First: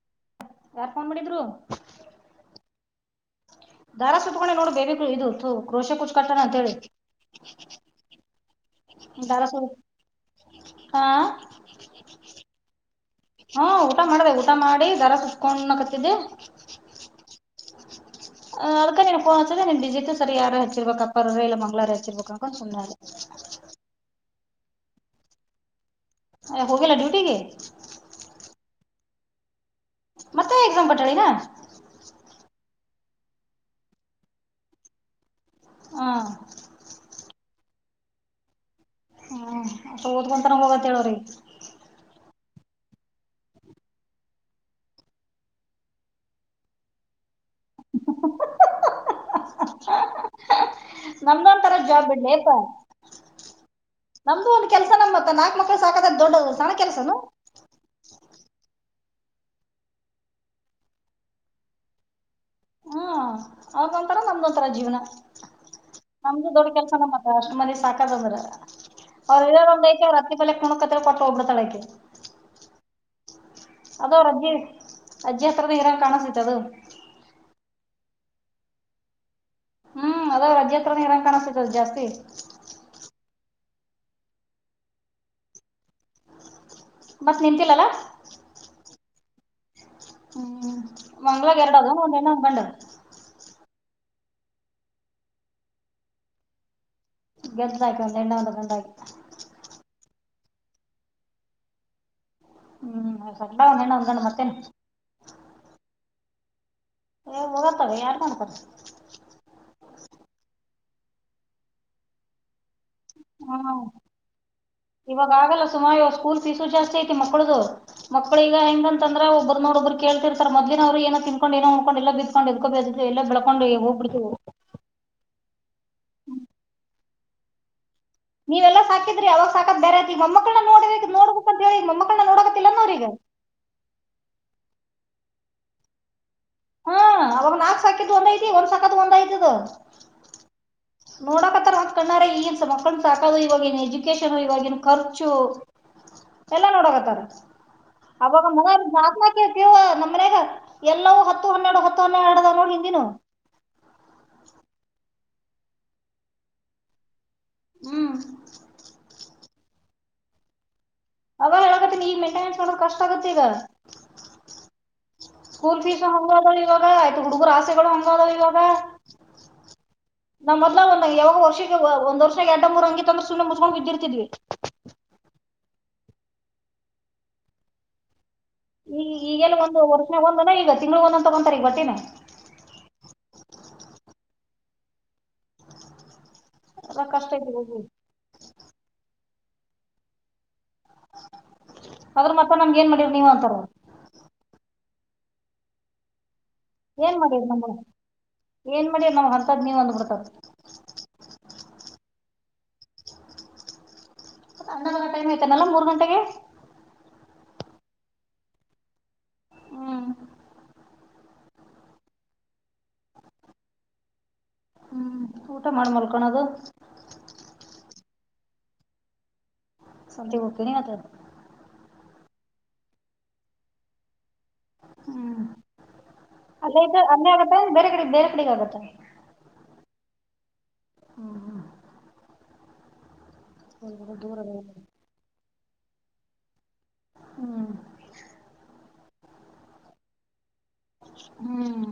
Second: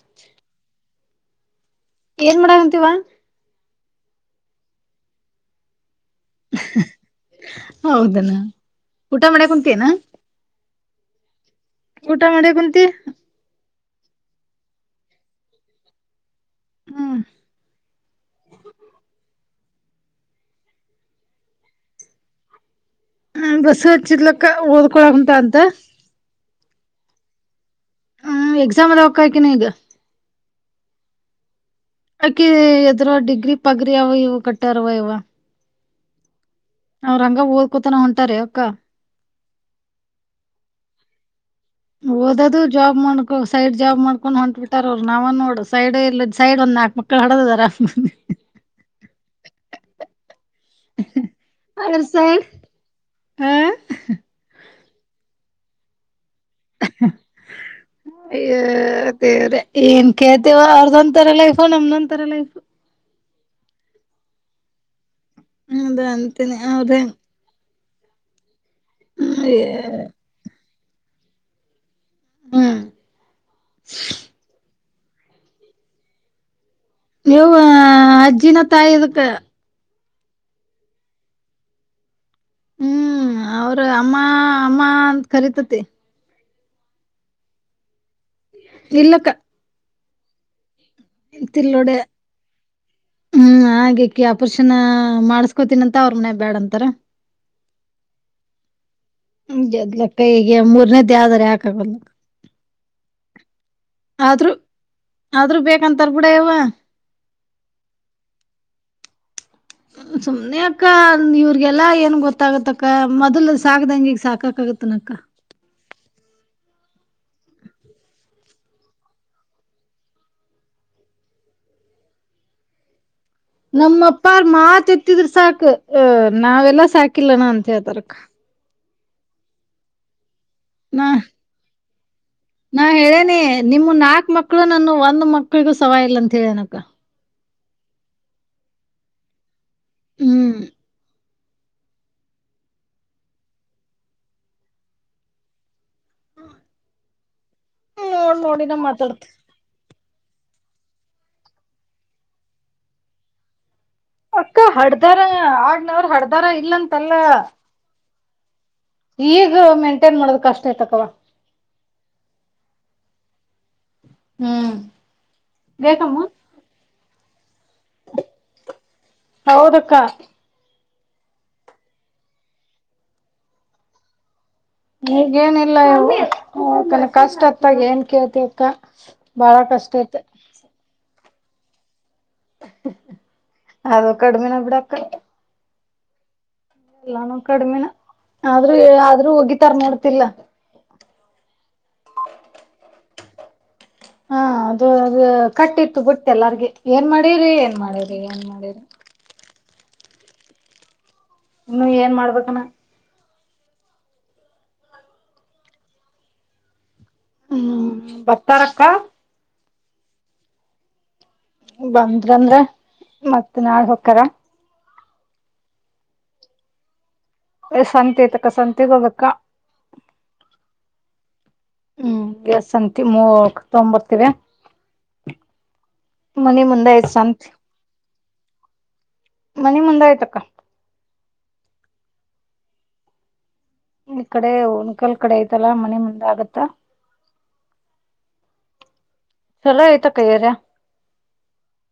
ಆಚ್ [inaudible] ಕಾಲ್ ಮಾಡಿದ್ರು ಏನ್ ಮಾಡಂತೀವ ದಾರ ಸತ್ಕೊಂಡೆ ನೋಡ್ ಬೇಬಿ ಇದು ಕ್ರೋಶೆ ಕುೂಚ್ ಕಟ್ಟೋಣ ಅಂತ ಹೇಳಿ ಹೌದನ ಊಟ ದಾರ ಮಾಡೋಕೆ ಸು ಕುಂತಿ ಏನು ಹಾ ಕುಂತಿ ಹಾ ಊಟ ಮಾಡಬೇಕ ಊ ಮಾಡಿ ದರ ಕುತ್ಕೊಂಡುಕತಿದ್ದೆ ಹ್ಮ ಅದಕ್ಕೆ ನಿನಗೆ ಫೋನ್ ಹಚ್ಚಿದೆ ನೀನ್ ಬಿಜಿ ಇತ್ತು ಅದಕ್ಕೆ ಸರಿ ಯಾರ ಹೆಚ್ಚಿರ್ಬೇಕು ಅಪ್ಪಾರರು ಇಲ್ಲ ಮಂಗಳಾರ ಹ ಹೆಚ್ಚಿರ್ಬೇಕ ಅಕೊಂಡು ಸುಮ್ನೆ ಆದೆ ಹ ವಸು ಹಚ್ಚಿದಲಕ್ಕ ಓದ್ಕೊಳ ಉಂಟ ಅಂತ ಹೋಗಿಲ್ಲಾ ಡ್ಯೂಟಿಗೆ ಹ್ಮ್ ಎಕ್ಸಾಮ್ ಅದ ಹಕ್ಕಾಯಕಿನ ಈಗ ಮತ್ತೆ ಎಕ್ಸಾಮ್ ಕೊಟ್ಟಾರಿಗ ಅ ಡಿಗ್ರಿ ಪಗರಿ ಅವ ಇವು ಕಟ್ಟಾರವ ಇವ ಹಾ ಅವ್ ರಂಗ ಓದ್ಕೂತಾನ ಹೊಂಟಾರೆ ಅಕ್ಕ ಹ್ಮ ಅ ಓದ್ ಗಂತ ನ ಹೋಗತ್ ಹೇಳವ್ರಿ ಓದದು ಜಾಬ್ ಮಾಡ್ಕೊ ಸೈಡ್ ಜಾಬ್ ಮಾಡ್ಕೊಂಡ್ ಹೊಂಟಟ್ ಬಿಟ್ಟಾರ ಅವರು ನಾವ ನೋಡು ಸೈಡ್ ಇ ಸೈಡ್ಂದ ನಾಕ್ ಮಕ್ಕಳ ಆಡದಿದ್ದರೆ... ನಮ್ದು ಒಂದು ತರದ ಜಾಬ್ ಬಿಡ್ಲಿಪ್ಪ ಹಾ ಕೆಲಸ ನಮ್ಮತ್ ನಾಲ್ಕ್ಳ ಸಾಕ ಹ್ [inaudible] ಈ ದೇವ್ರೆ ಏನ್ ಕೇಳ್ತೇವ ಅವ್ರದೊಂರ ಲೈಫ್ ನಮನ ಒಂಥರ ಲೈಫ್ ಹ ಅವದೊಂತರ ನಮ್ದು ಒಂತರ ಜೀವನ ಅದ ನಮ್ದು ಅಂತೀನಿ ದೊಡ್ಡ ಕೆಲ್ಸತ ಅಷ್ಟ ಮನೆ ಸಾಕ ತಗೋಬಹುದು ಅವ್ರ [inaudible] ಪಲೆಕ್ಕಣ ಪಟ್ಟ ಹಬಡ್ ತಳಕುದು. ಹ್ಮ್. ಅದ ಅವ್ರ ಅಜ್ಜಿ ಅಜ್ಜಿ ಹತ್ರದ ಹೀರಂಗ ಕಾಣಸತಿತ್ ಅದು ನೀವು ಅಜ್ಜಿನ ತಾಯಿಕ ಹ್ಮ್ ಅದ ಅಜ್ಜಿ ಹತ್ರ ನೀ ಇರಂ ಕಾಣಿಸ್ತತದ ಜಾಸ್ತಿ ಹ್ಮ್ ಅವ್ರ ಅಮ್ಮ ಅಮ್ಮ ಅಂತ ಕರಿತತಿ ಮತ್ ನಿಂತಿಲ್ಲಲ ಇಲ್ಲಕ್ಕ ಹ್ಮ್ ಮಂಗಗಳ ಎರಡನೇ ತಿಲ್ಲೋಡೆ ಒಂದು ಇನ್ನೊಂದು ಗಂಡು ಕ್ಕೆಅಪರ್ಷನ ಮಾಡಸ್ಕೋತೀನ ಅಂತ ಅವ್ರ ಮನೆ ಬ್ಯಾಡಂತಾರ ಗಂಂಡ ಹಾಕಿ ಒಂದು ಎನ್ನು ಒಂದು ಗಂಡು ಆಯ್ತಾ ಹ ಅದ್ಲಕ್ಕೈಗೆ ಮೂರ್ನೇದಾವ್ದ್ರ ಯಾಕಾಗಲ್ಲ ಹ್ಮ್ ಸಡ್ಲ ಒಂದ್ ಹೆಣ್ಣ ಒಂದ್ ಗಂಡ [inaudible] ಮತ್ತೇನ್. ಆದ್ರೂ ಆದ್ರೂ ಬೇಕಂತಾರ ಬಿುಡ ಯವ ಏ ಹೋಗತವೆ ಯಾರ್ ಮಾಡ್ತಾರ ಸುಮ್ನೆ ಅಕ್ಕ ಇವ್ರಿಗೆಲ್ಲಾ ಏನ್ ಗೊತ್ತಾಗತ್ತಕ್ಕ ಅಕ್ಕ ಮೊದಲು ಹ್ಮ್. ಸಾಕ್ದಂಗಿಗ ಸಾಕಕ ಆಗತ್ತನಕ್ಕ ಸ್ಕೂಲ್ ಫೀಸು ಜಸ್ತಿ ಐತಿ ಮಕ್ಕಳ್ದು ಮಕ್ಕಳ ಈಗ ಹೆಂಗ ಅಂದ್ರೆ ಒಬ್ಬ ನೋಬ್ರು ಕೇಳ್ತಿರ್ತ ಮೊದ್ನ ಅವ್ರು ತಿನ್ಕೊಂಡ ಏಕೊಂಡ ಎಲ್ಲ ಬ್ಕೊಂಡ ಇದ್ ಬ ಎಲ್ಲಳ ನಮ್ಮಪ್ಪ್ರ ಮಾತ್ ಎತ್ತಿದ್ರ ಸಾಕು ಅ ನಾವೆಲ್ಲಾ ಸಾಕಿಲ್ಲನ ಅಂತ ಹೇಳ್ತಾರ ನೀವೆಲ್ಲಾ ಸಾಕಿದ್ರಿ ಅವಾಗ ಸಾಕತ್ ಬೇರೆತಿ ಈ ಮಮ್ಮಕ್ಕಳ ನ ನಾ ಅವ್ರೀಗ ಹೇಳೇನೆ ನಿಮ್ಮ ನಾಕ್ ಮಕ್ಳು ನಾನ ಒಂದ್ ಮಕ್ಳಿಗೂ ಸವಾಯ ಇಲ್ಲಂತ ಹೇಳನಕ್ಕ ಕಿದು ಒಂದ ಐ್ತ ಒಂದ್ಸಕ್ ಒಂದ ಐ ಅದು ಹ್ಮ್ ನೋಡಕತ್ತರ ಹಕಣಾರ ಈಗನ್ ಮಕ್ಕಳನ್ ಸಾಕದು ಇವವಾಗಿನ್ ಎಜುಕೇಶನ್ ಇವಾಗಿನ್ ಖರ್ಚು ಎಲ್ಲಾ ನೋಡೋಗತ್ತಾರ ನೋಡ್ ಅವಾಗ ಮು ನೋಡಿನ ಜಕ ಮಾತಾಡ್ತ ಪ ನ ಮ ಎಲ್ಲವೂ ಹತ್ತು ಹನ್ನೆರಡು ಹತ್ತು ಹನ್ನೆರಡು ಅದ ನೋಡಿ ಹಿಂದಿನ ಅಕ್ಕ ಹಡ್ದಾರ ಆಡ್ನವ್ರ ಹಡ್ದಾರ ಇಲ್ಲಂತಲ್ಲ ಹ್ಮ್. ಈಗ ಮೇಂಟೈನ್ ಮಾಡೋದ ಕಷ್ಟ ತಕ್ಕವಾ ಅವ ಹೇಳಕತ್ತೆ ಈ ಮೈಂಟೆನೆನ್ಸ್ ನೋಕ ಕಷ್ಟ ಆಗತ್ತೆ ಈಗ ಹ್ಮ್ ಕೂರ್ತಿಸ ಬೇಕಮ್ಮ ಹಂಗಬಿ ಆಯ್ತು ಹುಡುಗರುರ ಆಸೆಗಳು ಹಂಗಾದ ಇವಾಗ ಹೌದಕ್ಕ ನಾವ್ ಮೊದ್ಲ ಒಂದ್ ಯಾವಾಗ ವರ್ಷಕ್ಕೆ ಒಂದ ವರ್ಷಕ್ಕೆ ಎರಡ್ಡು ಮೂರು ಅಂಗಿ ಅಂದ್ರೆ ಸುಮ್ಮನೆ ಮುಸ್ಕೊಂಡ್ ಬಿದ್ದಿರ್ತಿದ್ವಿ ನೀಗ ಏನಿಲ್ಲ ಯಕ ಕಷ್ಟತ್ತಾಗ ಏನ್ ಕೇಳ್ತಿತಿ ಈ ಈಗೇನು ಒಂದು ವರ್ಷನೆ ಒಂದನ ಈಗ ತಿಂಗ್ಳ ಒಂದಂದ ತಗೊಂತಾರೆ ಈಗ ಬಟ್ಟೇನ ಅದು ಕಡಿಮೆನ ಬಿಡಾಕ ಅದ ಕಷ್ಟ ಎಲ್ಲಾನು ಐತಿ ಹೋಗಿ ಕಡಿಮೆನ ಆದ್ರೂ ಆದ್ರೂ ಹೋಗಿ ತರ್ ನೋಡ್ತಿಲ್ಲ ಅದ್ರ ಮತ್ರ ನಮ್ಗೆ ಏನ್ ಮಾಡಿದವ ನೀವ್ ಅಂತರ ಹಾ ಅದು ಅದು ಕಟ್ಟಿತ್ತು ಬುಟ್ಟ ಎಲ್ಲಾರ್ಗ ಏನ್ ಮಾಡಿರಿ ಮಾಡಿರರಿ ನಮ್ಗ ಏನ್ ಮಾಡಿರಿ ಏನ್ ಮಾಡಿರಿ ಹ ಇನ್ನು ಏನ್ ಮಾಡ್ಬೇಕನ ಅನ್ನ ಟೈಮ್ ಆಐ್ತನಲ್ಲ ಮೂರ್ ಗಂಟೆಗೆ ಹ್ಮ್ ಬತ್ತಾರಕ್ಕ ಹ್ಮ್ ಬಂದ್ರಂದ್ರ ಮತ್ತ್ ನಾಳ ಹಕ್ಕಾರ ಹ್ಮ್ ಊಟ ಮಾಡ ಮರ್ಕೋಣದು ಸಂತೆ ಐತಕ್ಕ ಸಂತೆಗ್ ಹೋಗಬೇಕಾ [unintelligible] ಹ್ಮ್ ಎ ಸಂತ ಮೂ ತೊಂಬತ್ತರ ಹ್ಮ್ ಮನಿ ಅಲ್ಲೇ ಮುಂದೆ ಇದ್ದ ಆಯ್ತು ಅಲ್ಲೇ ಶಂತ ಆಗತ್ತ ಬೇರೆ ಕಡೆ ಬೇರೆ ಕಡೆಗೆ ಆಗತ್ತ ಮನಿ ಮುಂದ ಆಯ್ತಕ್ಕ ಹ್ಮ್ ಹ್ಮ ಈ ಕಡೆ ದೂರ ಹನ್ಕಲ್ ಕಡೆ ಐತಲ್ಲಾ ಮನೆ ಮುಂದ ಆಗತ್ತಾ ಹ್ಮ್ ಚಲೋ ಆಯ್ತಾ ಕಯ್ಯಾರ ಹ್ಮ್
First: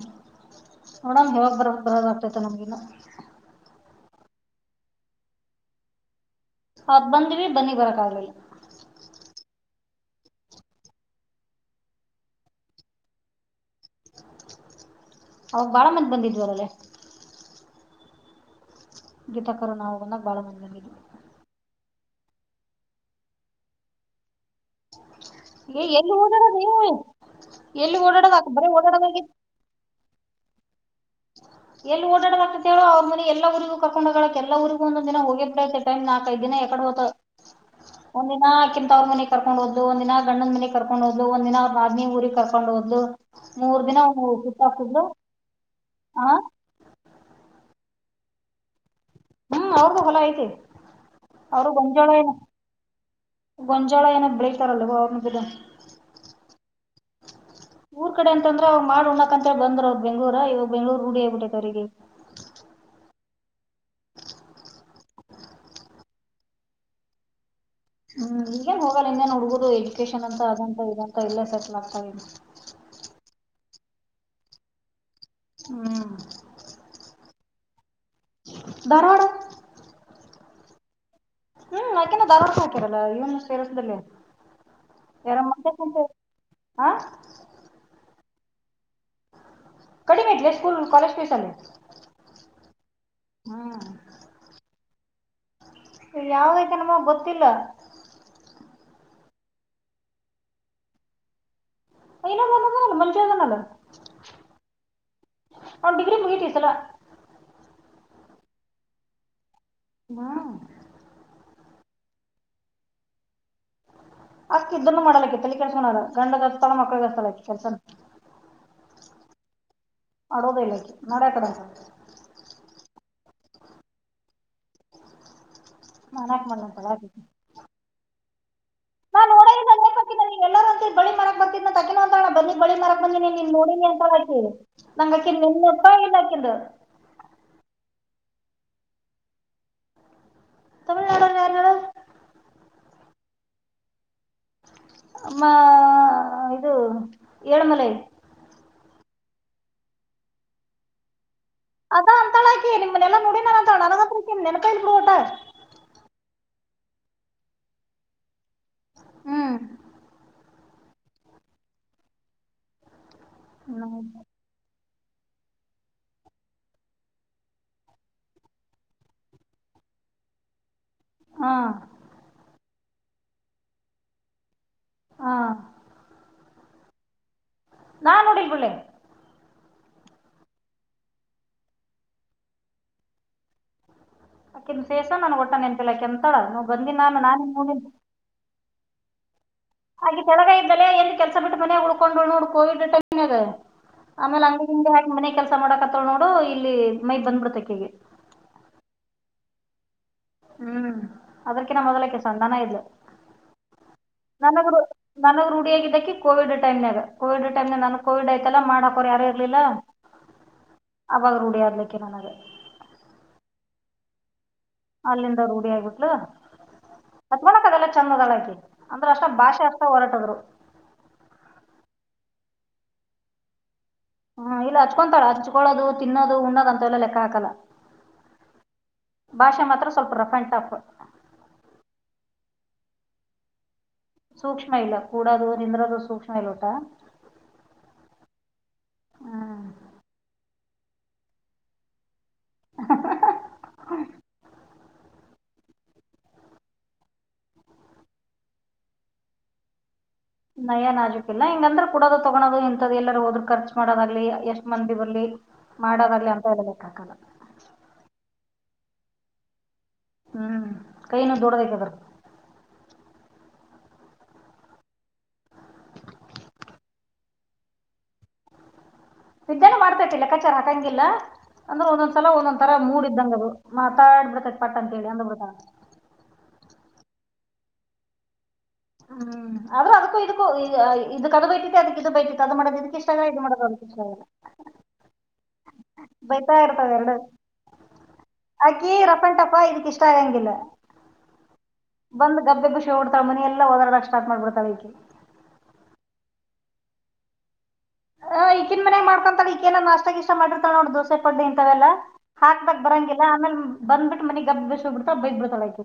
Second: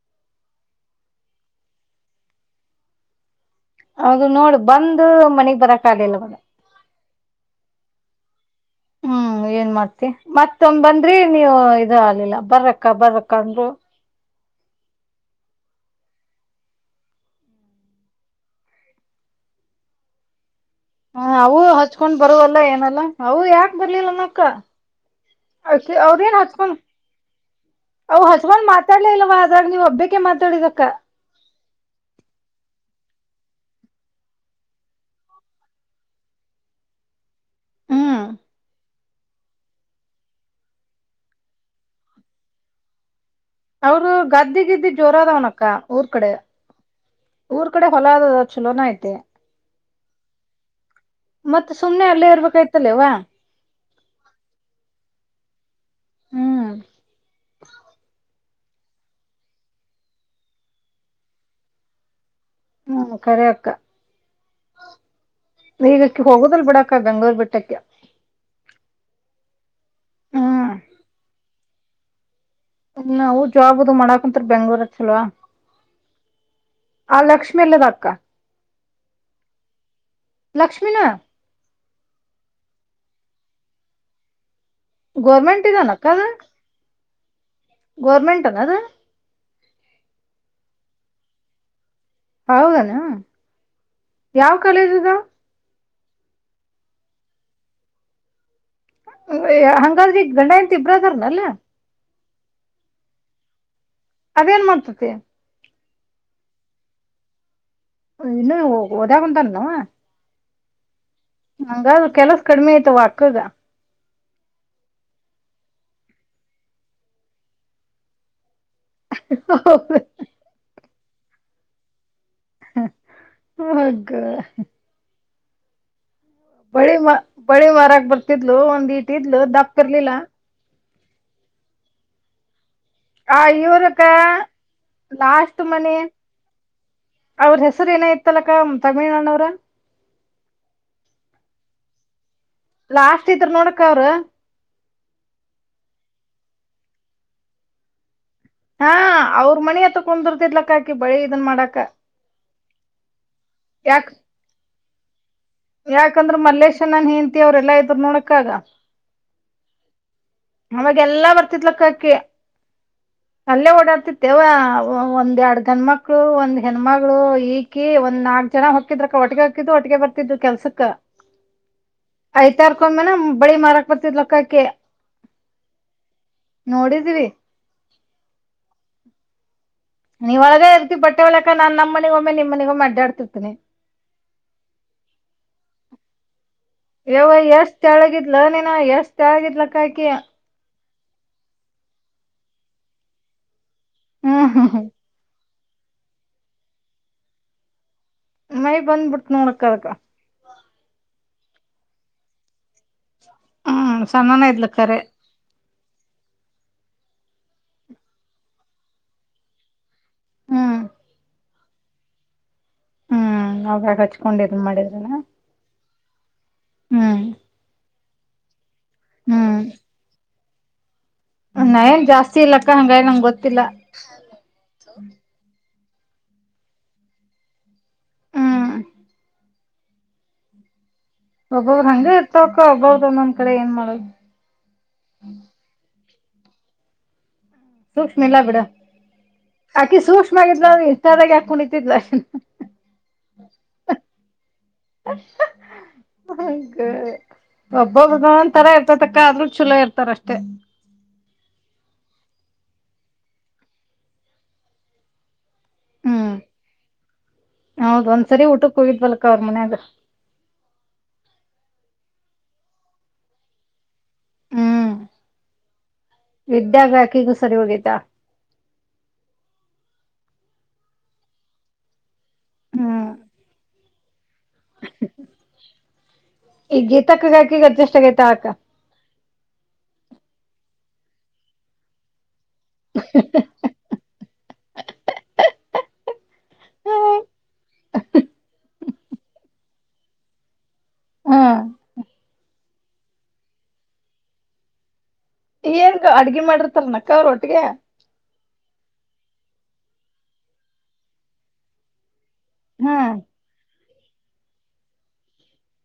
ನೋಡಂ ಯಾವಾಗ ಬರಕ್ ಬರದ ಆಗ್ತೈತೆ ನಮ್ಗಿನ ಹೌದು ನೋಡು ಬಂದು ಮನಗ್ ಬರಕ್ಲ ಇಲ್ ಮಾಗ ಆಬ್ಬಂದಿವೇ ಬನ್ನಿ ಬರಕ್ಕಾಗಲಿ ಹ್ಮ್ ಏನ್ ಮಾಡ್ತಿ ಮತ್ತೊ ಬಂದ್ರಿ ನೀವು ಇ ಆಗ್ಲಿಲ್ಲ ಬರಕ್ಕ ಬರಕ್ಕ ಅಂದರು ಅವಾಗ ಬಾಳ ಮಂದ ಬಂದಿದ್ವರಲ್ಲೇ ಗೀತಾ ಕರೋ ಹೋಗದಾಗ ಬಾಳ ಮಂದ ಹ ಅೂ ಹಚ್ಕೊಂಡ್ ಬರುವವಲ್ಲ ಏನಲ್ಲ ಅವು ಯಾಕ ಬರ್ಲಿಲ್ಲನಕ್ಕ ಏ ಅತೆ ಎಲ್ಲಿ ಅವದನು ಓಡಾಡೋದೆ ಹಚಪನ್ ಎಲ್ಲಿ ಅ್ ಓಡಾಡೋದಾಕ್ ಹಸಬನ್ ಬರೇ ಮಾತಾಡ್ಲ ಓಡಾಡೋದಾಗೈತಿ ಇಲ್ವ ಅಾಗ ನೀವು್ ಹಬ್ಬಕ್ಕೆ ಮಾತಾಡಿದಕ್ಕ ಎಲ್ಲಿ ಓಡಾಡಬೇಕಕ್ಂತ ಹೇಳ ಅವ್ರ ಮಿ ಎಲ್ಲ ಊಗೂ ಕಕೊಂಡೋಗಳಕ್ ಎ ಊಗ ಒಂದ ದಿನ ಹೋಗೈ ಟೈಮ್ ನಾಕೈದು ದಿನ ಆತ ಹ್ಮ್ ಒಂದ ದಿನಾ ಅಕಿನ ತವರ ಮನಿ ಕರ್ಕೊಂಡ್ ಹೋದ್ಲು ಒಂದಿನ ಗಂಡಂದ ಮನೆ ಕರ್ಕೊಂಡ ಹೋದ್ಲು ಒಂದ ದಿನ ಬಾದನಿ ಊರಿ ಕರ್ಕೊಂಡ್ ಹೋದ್ಲು. ಮೂರ್ ದಿನ ಅವರು ಗದ್ದೆ ಗದ್ದಿ ಸುತ್ತಾಡ್ಸಿದ್ಲು ಜೋರದವನಕ್ಕ. ಊರ್ ಆ ಕಡೆ ಊರ್ ಕಡೆ ಹೊಲ ಆದ ಚಲೋನ ಐತೆ. ಹ್ಮ್ ಅವ್ರದು ಹೊಲ ಐತೆ. ಅವರು ಮತ್ ಸುಮ್ನೆ ಗೊಂಜಾಳ ಅಲ್ಲೇ ಏನ ಇರ್ಬೇಕಾಯ್ತಲ್ವಾ ಗೊಂಜಾಳ ಏನೋ ಬೆಳೀತಾರೇನ್ ಅವ್ರನು ಗೂಢ. ಹ್ಮ್ ಊರ್ ಕಡೆನ್ ದ್ರ ಅವ್ ಮಾಡ ಉಣ್ಣಾಕ್ ಅಂತೇಳ ಬಂದ್ರ ಅವ್ರ ಬೆಂಗಳೂರು ಇವಗ ಬೆಂಗಳೂರು ರೂಢಿ ಆಗಿ ಬಿಟ್ಟೈತಿ ಅವರಿಗೆ ಈಗ. ಹ್ಮ್ ಕರೆ ಅಕ್ಕಾ. ಈಗಕ್ಕೆ ಹೋಗುದಲ್ ಬಿಡಾಕ ಬೆಂಗ್ಗಳೂರ್ ಬಿಟ್ಟಕ್ಕೆ. ಹ್ಮ್ ಈಗೇನ್ ಹೋಗಲ್ಲ ಇನ್ನೇನ್ ಹುಡ್ಗೋುದು ಎಜುಕೇಶನ್ ಅಂತ ಹ್ಮ್ ಅದಂತ ಇದಂತ ಇಲ್ಲ ಸೆಟ್ಲ್ ಆಗ್ತಿಲ್ಲ. ನವು ಜಾಬ್ದು ಮಾಡಾಕಂತರ ಬೆಂಗ್ಳೂರ್ ಹತ್ಲ್ವಾ. ಹ್ಮ. ಆ ಲಕ್ಷ್ಮಿ ಎಲ್ಲದ ಅಕ್ಕ. ಧಾರವಾಡ. ಲಕ್ಷ್ಮೀಿನ. ಹ್ಮ್ ಆಕಿನು ಧಾರವಾಡ ಕ ಹಾಕಿರಲ್ಲ ಇವನು ಸೇಸದಲ್ಲಿ. ಗೋರ್ಮೆಂಟ್ ಇದ್ದಾನಕ್ಕದ. ಹಾ ಗೌರ್ಮೆಂಟ್ನ ಅದ. ಕಡಿಮೈತ್ಲೆ ಸ್ಕೂಲ್ ಕಾಲಜ ಫೀಸ್ ಅಲ್ಲಿ. ಹೌದನಾ ಹ್ಮ್ ಯಾವ ಕಾಲೇಜದ. ಯಾದೈತನವ ಗೊತ್ತಿಲ್ಲ. ಹಂಗಾದ್ರೆ ಈಗ ಗಂಡ ಹೆಂಡ್ತಿ ಇಬ್ರದರ್ನಲ್ಲಿ. [unintelligible] ಅದೇನ್ ಮಾಡ್ತತಿ ಅವ್ನ್ ಡಿಗ್ರಿ ಮುಗಿತು ಈ ಸಲಾ. ಇನ್ನ ಓದಕ ಕುಂತನ ಏನ ಅವ. ಹ್ಮ್. ಹಂಗಾದ ಕೆಲಸ ಕಡಿಮೆ ಆಐ್ತವ ಅಕ್ಕಗ. ಅಷ್ಟ ಇದನ್ನು ಮಾಡಲಕ್ಕೆತ್ತಲ್ಲಿ ಕೆಲ್ಸನಾರ ಗಂಡ ಗರ್ಸ್ತಳ ಮಕ್ಳಗರ್ತಳ ಕೆಲ್ಸ. ಹಹ. ಮಾಡೋದೆ ಇಲ್ಲ ಅಕ್ಕಿ ನಡೆ ಅತ ಅಂತಾಳ. ಹ ಹೋಗೋ. ನಾನ್ ಯಾಕ್ ಮಾಡ್ಲಿ ಅಂತಾಳ ಬಳಿ ಆಕಿ ಮ ಬಳಿ ಮಾರಕ್ ಬರ್ತಿದ್ಲು ಒಂದ್ ಇಟ್ ನಾ ಇದ್ಲು ನೋಡೇ ಇಲ್ಲ ಅಲ್ಲೇ ದಪ್ರ್ಲಿಲ್ಲ. ಆಕಿನ ನೀವ್ ಎಲ್ಲಾರು ಅಂತೀರಿ ಬಳಿ ಮಾರಾಕ್ ಬರ್ತಿದ್ನ ಅಂತ ಆಕಿನೂ ಅಂತಾಳ ನಾ ಬನ್ನಿ ಬಳಿ ಮರಕ್ ಬಂದಿನಿ ಆ ನೀನ್ ನೋಡಿನಿ ಇವ್ರಕ್ಕ ಅಂತಾಕಿದ ನಂಗ ಆಕಿದ ಲಾಸ್ಟ್ ನಿನ್ನಪ್ಪ ಮನಿ ಇಾಕಿದ. ಅವ್ರ ಹೆಸರ ಏನ ಇತ್ತಲಕ್ಕ ತಮಿಳ್ನಾಡು ಅವ್ರ. ತಮಿಳ್ನಾಡ ಅವರ ಯಾರ ಹೇಳ್. ಲಾಸ್ಟ್ ಇದ್ರ ನೋಡಕ್ಕ ಅವ್ರ. ಮಾ ಇದು ಏಳಮಲೆ. ಹಾ ಅವ್ರ ಮನಿ ಹತ್ತ ಕುಂದಿರ್ತಿದ್ಲಕ್ಕಾಕಿ ಬಳಿ. ಇದನ್ ಮಾಡಾಕ ಅದ ಅಂತಳಾಕಿ ನಿಮ್ನೆಲ್ಲಾ ನೋಡಿ ನಾನ ಅ ತ ಅಣ ಯಾಕ್ ನಂಗಂತೂ ನೆನಪ ಇಲ್ಲ ಬಿಡ ವಟ್ಟ. ಯಾಕಂದ್ರ ಮಲ್ಲೇಶನನ್ ಹೇಂತ ಅವ್ರೆಲ್ಲಾ ಇದ್ರು ನೋಡಕ್ಕಾಆಗ. ಹ್ಮ್. ಅವಾಗೆಲ್ಲಾ ಬರ್ತಿತ್ಲಕ್ಕಕ್ಕಿ ಅಲ್ಲೇ ಓಡಾಡ್ತಿತ್ತವ. ಒಂದ ಎರಡ್ ಗಂಡಮಕ್ಕಳು ಒಂದ್ ಹೆಣ್ಣ್ಮಗಳು ಈಕಿ ಒಂದ ನಾಲ್ಕ ಜನ ಹೋಕಿದ್ರಕ ಒಟ್ಟಿಗೆ ಹೊಕಿದ್ದ್ ಒಟ್ಟಗೆ ಬರ್ತಿದ್ದು ಕೆಲ್ಸಕ್ಕ. ಹಾ. ರ್ಕೊಂಡ ಮೇನ ಬಳಿ ಮಾರಾಕ್ ಬರ್ತಿದ್ ಲಕ್ಕಾಕ. ಹಾ. ನೋಡಿದೀವಿ. ನಾ ನೋಡಿಲ್ಲ ಬಿಡ್ಲೆ. ನೀವ್ ಹೊಳಗೆ ಇರ್ತಿರಿ ಬಟ್ಟೆ ಒಳಕ ನಾನ್ ನಮ್ಮ ಮನಿಗೊಮ್ಮೆ ನಿಮ್ಮ ಮನಿಗೊಮ್ಮೆ ಅಡ್ಡಾಡ್ತಿರ್ತೀನಿ ಅಕಿನು ಫೇಸ್ ನನಗೆ ಒಟ್ಟೆ ನೆನ್ಪಿಲ್ಲಾ ಯವ ಎಷ್ಟ್ ತೆಳ್ಳಗಿದ್ಲು ನೀನ ಎಷ್ಟ ತೆಲಗಿದ್ಲು ಹಾಗೆ ಕೆಳಗ ಇದ್ದಲೆ ಏನ್ ಕೆಲ್ಸ ಬಿಟ್ಟು ಮನ ಉಳ್ಕೊಂಡು ನೋಡ್ಕೋಗಿದ್ದ ಕಾವಿಡ್ ಟೈಮ್ನಾಗ ಆಮೇಲೆ ಹ್ಮ್ ಹಂಗ ಹಿಂಗ ಹ್ಮ್ ಮಾಡಿ ಮನೆ ಕೆಲ್ಸ ಮಾಡಕತ್ತವಳ ನೋಡು ಇಲ್ಲಿ ಮೈ ಬಂದ್ಬಿಡತಕಗೆ ಮೈ ಬಂದ್ಬಿಡ್ತ ನೋಡಕ್ಕ ಅದಕ್ಕ ಹ್ಮ್ ಅದ್ರಕಿನ ಮೊದಲಕ್ಕೆ ಸಣ್ಣನೆ ಇದ್ಲು ಹ್ಮ್ ಸಣ್ಣನ ನನಗ ಇದ್ಲ ಖರೆ ನನಗೇ ರೂಢಿಯಾಗಿದ್ದ ಕೋವಿಡ್ ಟೈಮ್ನಾಗ ಕೋವಿಡ್ಟೈಮ್ ನಾನು ಕೋವಿಡ್ ಆಯ್ತಲ್ಲ ಮಾಡಕೋ ಯಾರು ಇರ್ಲಿಲ್ಲ ಹ್ಮ್. ಅವಾಗ ರೂಢಿ ಅದಲಿಕ್ಕೆ ನನಗೆ ಆವಾಗ ಹಚ್ಕೊಂಡಿದ್ದ ಅಲ್ಲಿಂದ ರೂಢಿ ಹಾಗಿಬಿಟ್ಲು ಹ್ಮ್ ಮಾಡೋಕೆ ಆಗಲ್ಲ ಚೆಂದದಳಾಕಿ ಅಂದ್ರೆ ಅಷ್ಟ ಹ್ಮ್ ಭಾಷೆ ಅಷ್ಟ ಹೊರಟದ್ರು ನಾನ್ ಏನು ಜಾಸ್ತಿ ಇಲ್ಲಕ್ಕ ಹಂಗ ನಂಗೆ ಗೊತ್ತಿಲ್ಲ ಹಾ ಇಲ್ಲ ಹಚ್ಕೊಂತಾಳ ಹಚ್ಕೊಳೋದು ತಿನ್ನೋದು ಉನ್ನೋದ ಅಂತ ಎಲ್ಲ ಲೆಕ್ಕ ಹಾಕಲ್ಲ ಹ್ಮ್ ಭಾಷಾ ಮಾತ್ರ ಸ್ವಲ್ಪ ರುಫ್ ಅಂಡ್ ಟೂಫ್ ಒಬ್ಬರು ಹಂಗೆ ಇರ್ತಕ್ಕ ಒಬ್ದ ಒಂದೊಂದ್ ಕಡೆ ಏನ್ ಮಾಡದು ಸೂಕ್ಷ್ಮ ಇಲ್ಲ ಕೂಡದು ನಿಂದ್ರದು ಸೂಕ್ಷ್ಮ ಇಲ್ಲ ಅಕ್ಕ ಸೂಕ್ಷ್ಮ ಇಲ್ಲಾ ಬಿಡ ಆಕಿ ಸೂಕ್ಷ್ಮ ಆಗಿದ್ಲ ಇಷ್ಟಾದಾಗ ಯಾಕೆ ಕುಣಿತಿಳ್ದು [inaudible] ಹ ಒಬ್ಬರು ಒಬ್ಬರುದು ಒತರ ಇರ್ತತಕ್ಕ ಆದ್ರೂ ಚಲೋ ಇರ್ತಾರಷ್ಟೆ ನಯ ನಾಜುಕ್ಕು ಇಲ್ಲಾ ಹಂಗಂದ್ರೆ ಕುಡೋದು ತೊಗೋದು ಎಲ್ಲರೂ ಹೋದ್ರರು ಖರ್ಚ ಮಾಡೋದಾಗ್ಲಿ ಎಷ್ಟ್ ಮಂದಿ ಬರಲಿ ಮಾಡೋದಲ್ಲಿ ಹ್ಮ್ ಅಂತ ಹೇಳೋಕ್ಕೆ ಆಗಲ್ಲ ಅವರ ಮನೆಯಾಗ ಹ್ಮ್ ಕೈನು ದೊಡ್ಡೋದು ಆಯ್ತೆ ಹ್ಮ್ ವಿದ್ಯಾಗು ಅಕಿಗೂ ಸರಿ ಹೋಗಿತಾ ವಿದ್ಯಾನ ಮಾಡ್ತತೈತಿ ಲೆಕ್ಕ ಚಾರ ಹಾಕಂಗಿಲ್ಲ ಅಂದ್ರೆ ಒಂದೊಂದ್ಲ ಒಂದೊಂದ್ ತರ ಮೂಡ ಹ್ಮ್ ಇದ್ದಂಗ ಅದು ಮಾತ್ರ ಮಾತಾಡಬಿಡತೈತೆ ಪಟ್ಟ ಅಂತೇಳಿ ಅಂದುಬಿಡ್ತಾರಾ ಈಗೀತಕ್ಕ ಹಾಕಿಗೂ ಅಡ್ಜಸ್ಟ್ ಆಗೈತ ಆಕ್ಕ ಹ್ಮ್ ಆದ್ರ ಅದಕ್ಕೂ ಇದಕ್ಕೂ ಇದುಕ್ಕೆ ಅದು ಬೈತೈತಿ ಅದಕ್ಕ ಇದ ಬೈತೈತಿ ಅದು ಮಾಡೋದು ಇದಕ್ಕೆ ಇಷ್ಟ ಆಗ ಇದು ಮಾಡೋದು ಆದಕ್ಕೆ ಇಷ್ಟ ಆಗಲ್ಲ ಬೈತಾ ಇರ್ತದೆ ಎರಡುವೆ ಹಾಕಿ ರಫ್ ಅಂಡ್ ಟಫ್ ಇದಕ್ ಇಷ್ಟ ಆಗಂಗಿಲ್ಲ. ಹ್ಮ್ ಬಂದ್ ಗಬ್ಬುಎಬ್ಬಿಸಿ ಹೋಗಿಬಿಡ್ತಾಳ ಮನೆಯೆಲ್ಲಾ ಓಡ್ತಡೋಕ್ಕೆ ಸ್ಟಾರ್ಟ್ ಮಾಡ್ಬಿಡ್ತಾಳ ಈಕಿ ಏನ್ ಅಡ್ಗೆ ಮಾಡಿರ್ತಲ್ ನಕ್ಕ ಅವ್ರ ಒಟ್ಟಿಗೆ ಆ, ಈಕಿನ್ ಮನ್ಯಾಗ ಮಾಡತಂತಳ ಈಕೇನ ನಾಷ್ಟಗ ಇಷ್ಟ ಮಾಡಿರ್ತಳ ನೋ ದೋಸೆ ಪಡ್ಡಿ ಇಂತವೆಲ್ಲ ಹಾಕ್ದಾಗಕ್ ಹಾ ಬರಂಗಿಲ್ಲ ಆಮೇಲೆ ಬಂದ್ಬಿಟ್ಟ ಮನಗ್ ಗಬ್ಬೆಸಿ ಎಬ್ಬಿಸಿ ಹೋಗಿಬಿಡ್ತಾಳ ಬೈದು ಬಿಡ್ತಳ್ ಆಕಿ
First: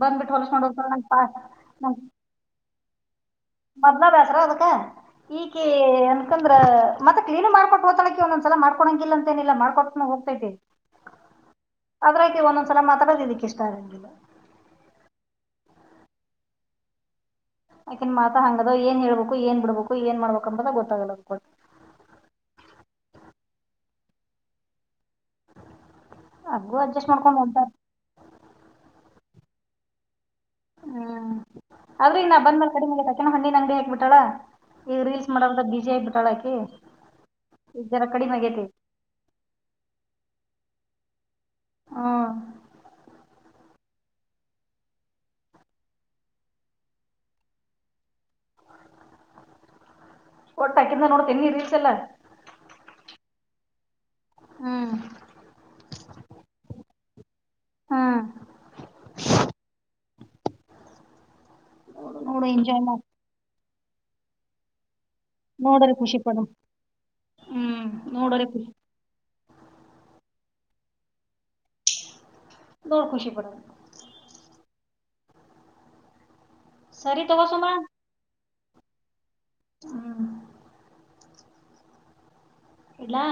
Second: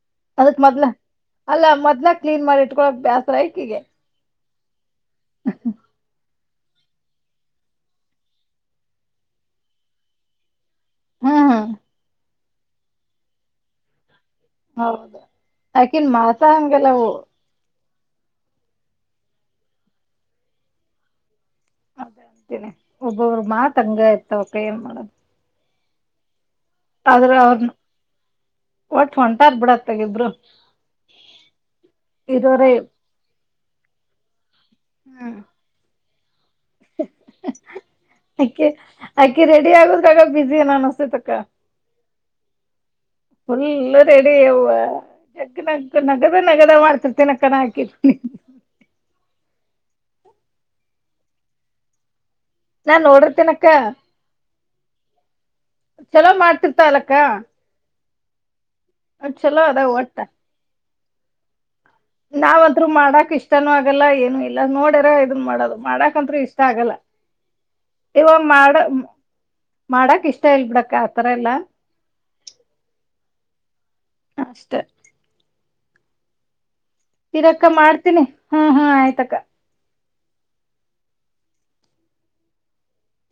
ಬಂದ್ಬಿಟ್ಟು ಅದಕ್ ಹೊಲಸ್ಕೊಂಡ್ ಮೊದ್ಲ ಹೋಗ್ತಾಳ ನಂಗ್ ಪಾ ಅಲ್ಲ ನಂಗ್ ಮೊದ್ಲ ಕ್ಲೀನ್ ಮಾಡಿ ಇಟ್ಕೊಕ್ ಬ್ಯಸರ ಮೊದ್ಲ ಬೇಸರ ಅದಕ್ಕೆ ಈಕಿ ಯಾಂದ್ರ ಮತ್ತೆ ಕ್ಲೀನ್ ನು ಮಾಡಿಕೊಟ್ಟು ಹೋತಲೂ ಹಾಕಿ ಒಂದೊಂದು ಸಾಲ ಮಾಡಕಂಗಿಲ್ಲ ಅಂತ ಏನಿಲ್ಲ ಮಾಡಿಕೊಟುನು ಹೋಗತೈತಿ ಹ್ಮ್ ಹ್ಮ್ ಅದ್ರಕಿ ಒಂದೊಂದ್ಸಲ ಮಾತಾಡೋದ ಇದಕ್ಕೆ ಇಷ್ಟ ಹಾಕಕಿಲ್ಲ ಹೌದ ಹಾಕಿನೀ ಮತೆ ಹಂಗೆ ಲವು ಯಾಕೆನ್ ಮಾತಾ ಹಂಗದ್ ಏನ್ ಹೇಳ್ಬೇಕು ಏನ್ ಬಿಡ್ಬೇಕು ಏನ್ ಮಾಡ್ಬೇಕಕ್ ಅನ್ನೋದೇ ಗೊತ್ತಾಗಲ ಅದೇ ಅ ಒಬ್ಬೊಬ್ರು ಮಾತೆ ಹಂಗೆ ಇರತಾವಕ್ಕ ಏನ್ ಮಾಡೋದು ಹಂಗು ಆದ್ರೆ ಮಾಡ್ಕೊಂಡ್ ಹೋಗ್ತಾರ ಅವ್ರನು ಒಟ್ಟು ಹೊಂಟಾರ ಬಿಡಹತಾಗಿ ಇಬ್ರು ಹ್ಮ್ ಅವ್ರೂ ಇನ್ನ ಬಂದ್ಮೇಲ್ ಇರೋರೇ ಕಡಿಮೆ ಹಾಕಿನೂ ಹಣ್ಣಿನ ಅಂಗಡಿ ಹಾಕಿ ಬಿಟ್ಟಳ ಈಗ ರೀಲ್ಸ್ ಮಾಡಲ್ದಲ್ಲಿ ಬಿಜಿ ಆಗಬಿಟ್ಟಾಳಾಕಿ ಅಕ್ಕಿ ಅಕ್ಕಿ ರೆಡಿ ಆಗುದಗ ಬಸಿ ನಾನ ಅನ್ನಿಸ್ತಾತೆ ಅಕ್ಕ ಹ್ಮ್ ಫುಲ್ಲ ರೆಡಿ ಯಾವ ನಕ ನಕ ನಗದ ನಗದ ಮಾಡ್ತಿರ್ತೀನ ಅಕ್ಕನ ಹಾಕಿರ್ [inaudible] ಒಟ್ಟ ಅಕ್ಕಿಂತ ನೋಡ್ತ ಏನ್ ನೀ ರಿಲ್ಯಾ ಎಲ್ಲಾ ನಾನ್ ನೋಡಿರಿತಿನಿಯಕ್ಕ ಹ್ಮ್ ಚಲೋ ಮಾಡ್ತಿರ್ತ ಅಲಕ್ಕ ಅಕ್ಕ ಹ್ಮ್ ಚಲೋ ಅದಾ ವಟ ನೋಡು ನಾವ್ತ್ರು ಮಾಡ್. ಮಾಡಕ್ ಇಷ್ಟನೂ ಆಗಲ್ಲ ಏನು ಇಲ್ಲ ನೋಡ್ಯಾರ ಇದನ ಮಾಡದು ನೋಡೋರ್ ಖುಷಿ ಮಾಡಕತ್ ಪಡೋಣ. ಇಷ್ಟ ಆಗಲ್ಲ ಹ್ಮ್ ಇವಾಗ ನೋಡೋರೇ ಖುಷಿ ಮಾಡ ಮಾಡಕ್ ಇಷ್ಟ ಇಲ್ ಬಿಡಕ್ ಆತರ ಎಲ್ಲ ನೋಡಿ ಖುಷಿಪಡುದು ಅಷ್ಟ ಸರಿ ತಗೋ ಇರಕ್ಕ ಸುಮಾ ಮಾಡ್ತೀನಿ ಹ್ಮ್ ಹ್ಮ ಆಯ್ತಕ್ಕ ಹ್ಮ್ ಇಡ್ಲಾ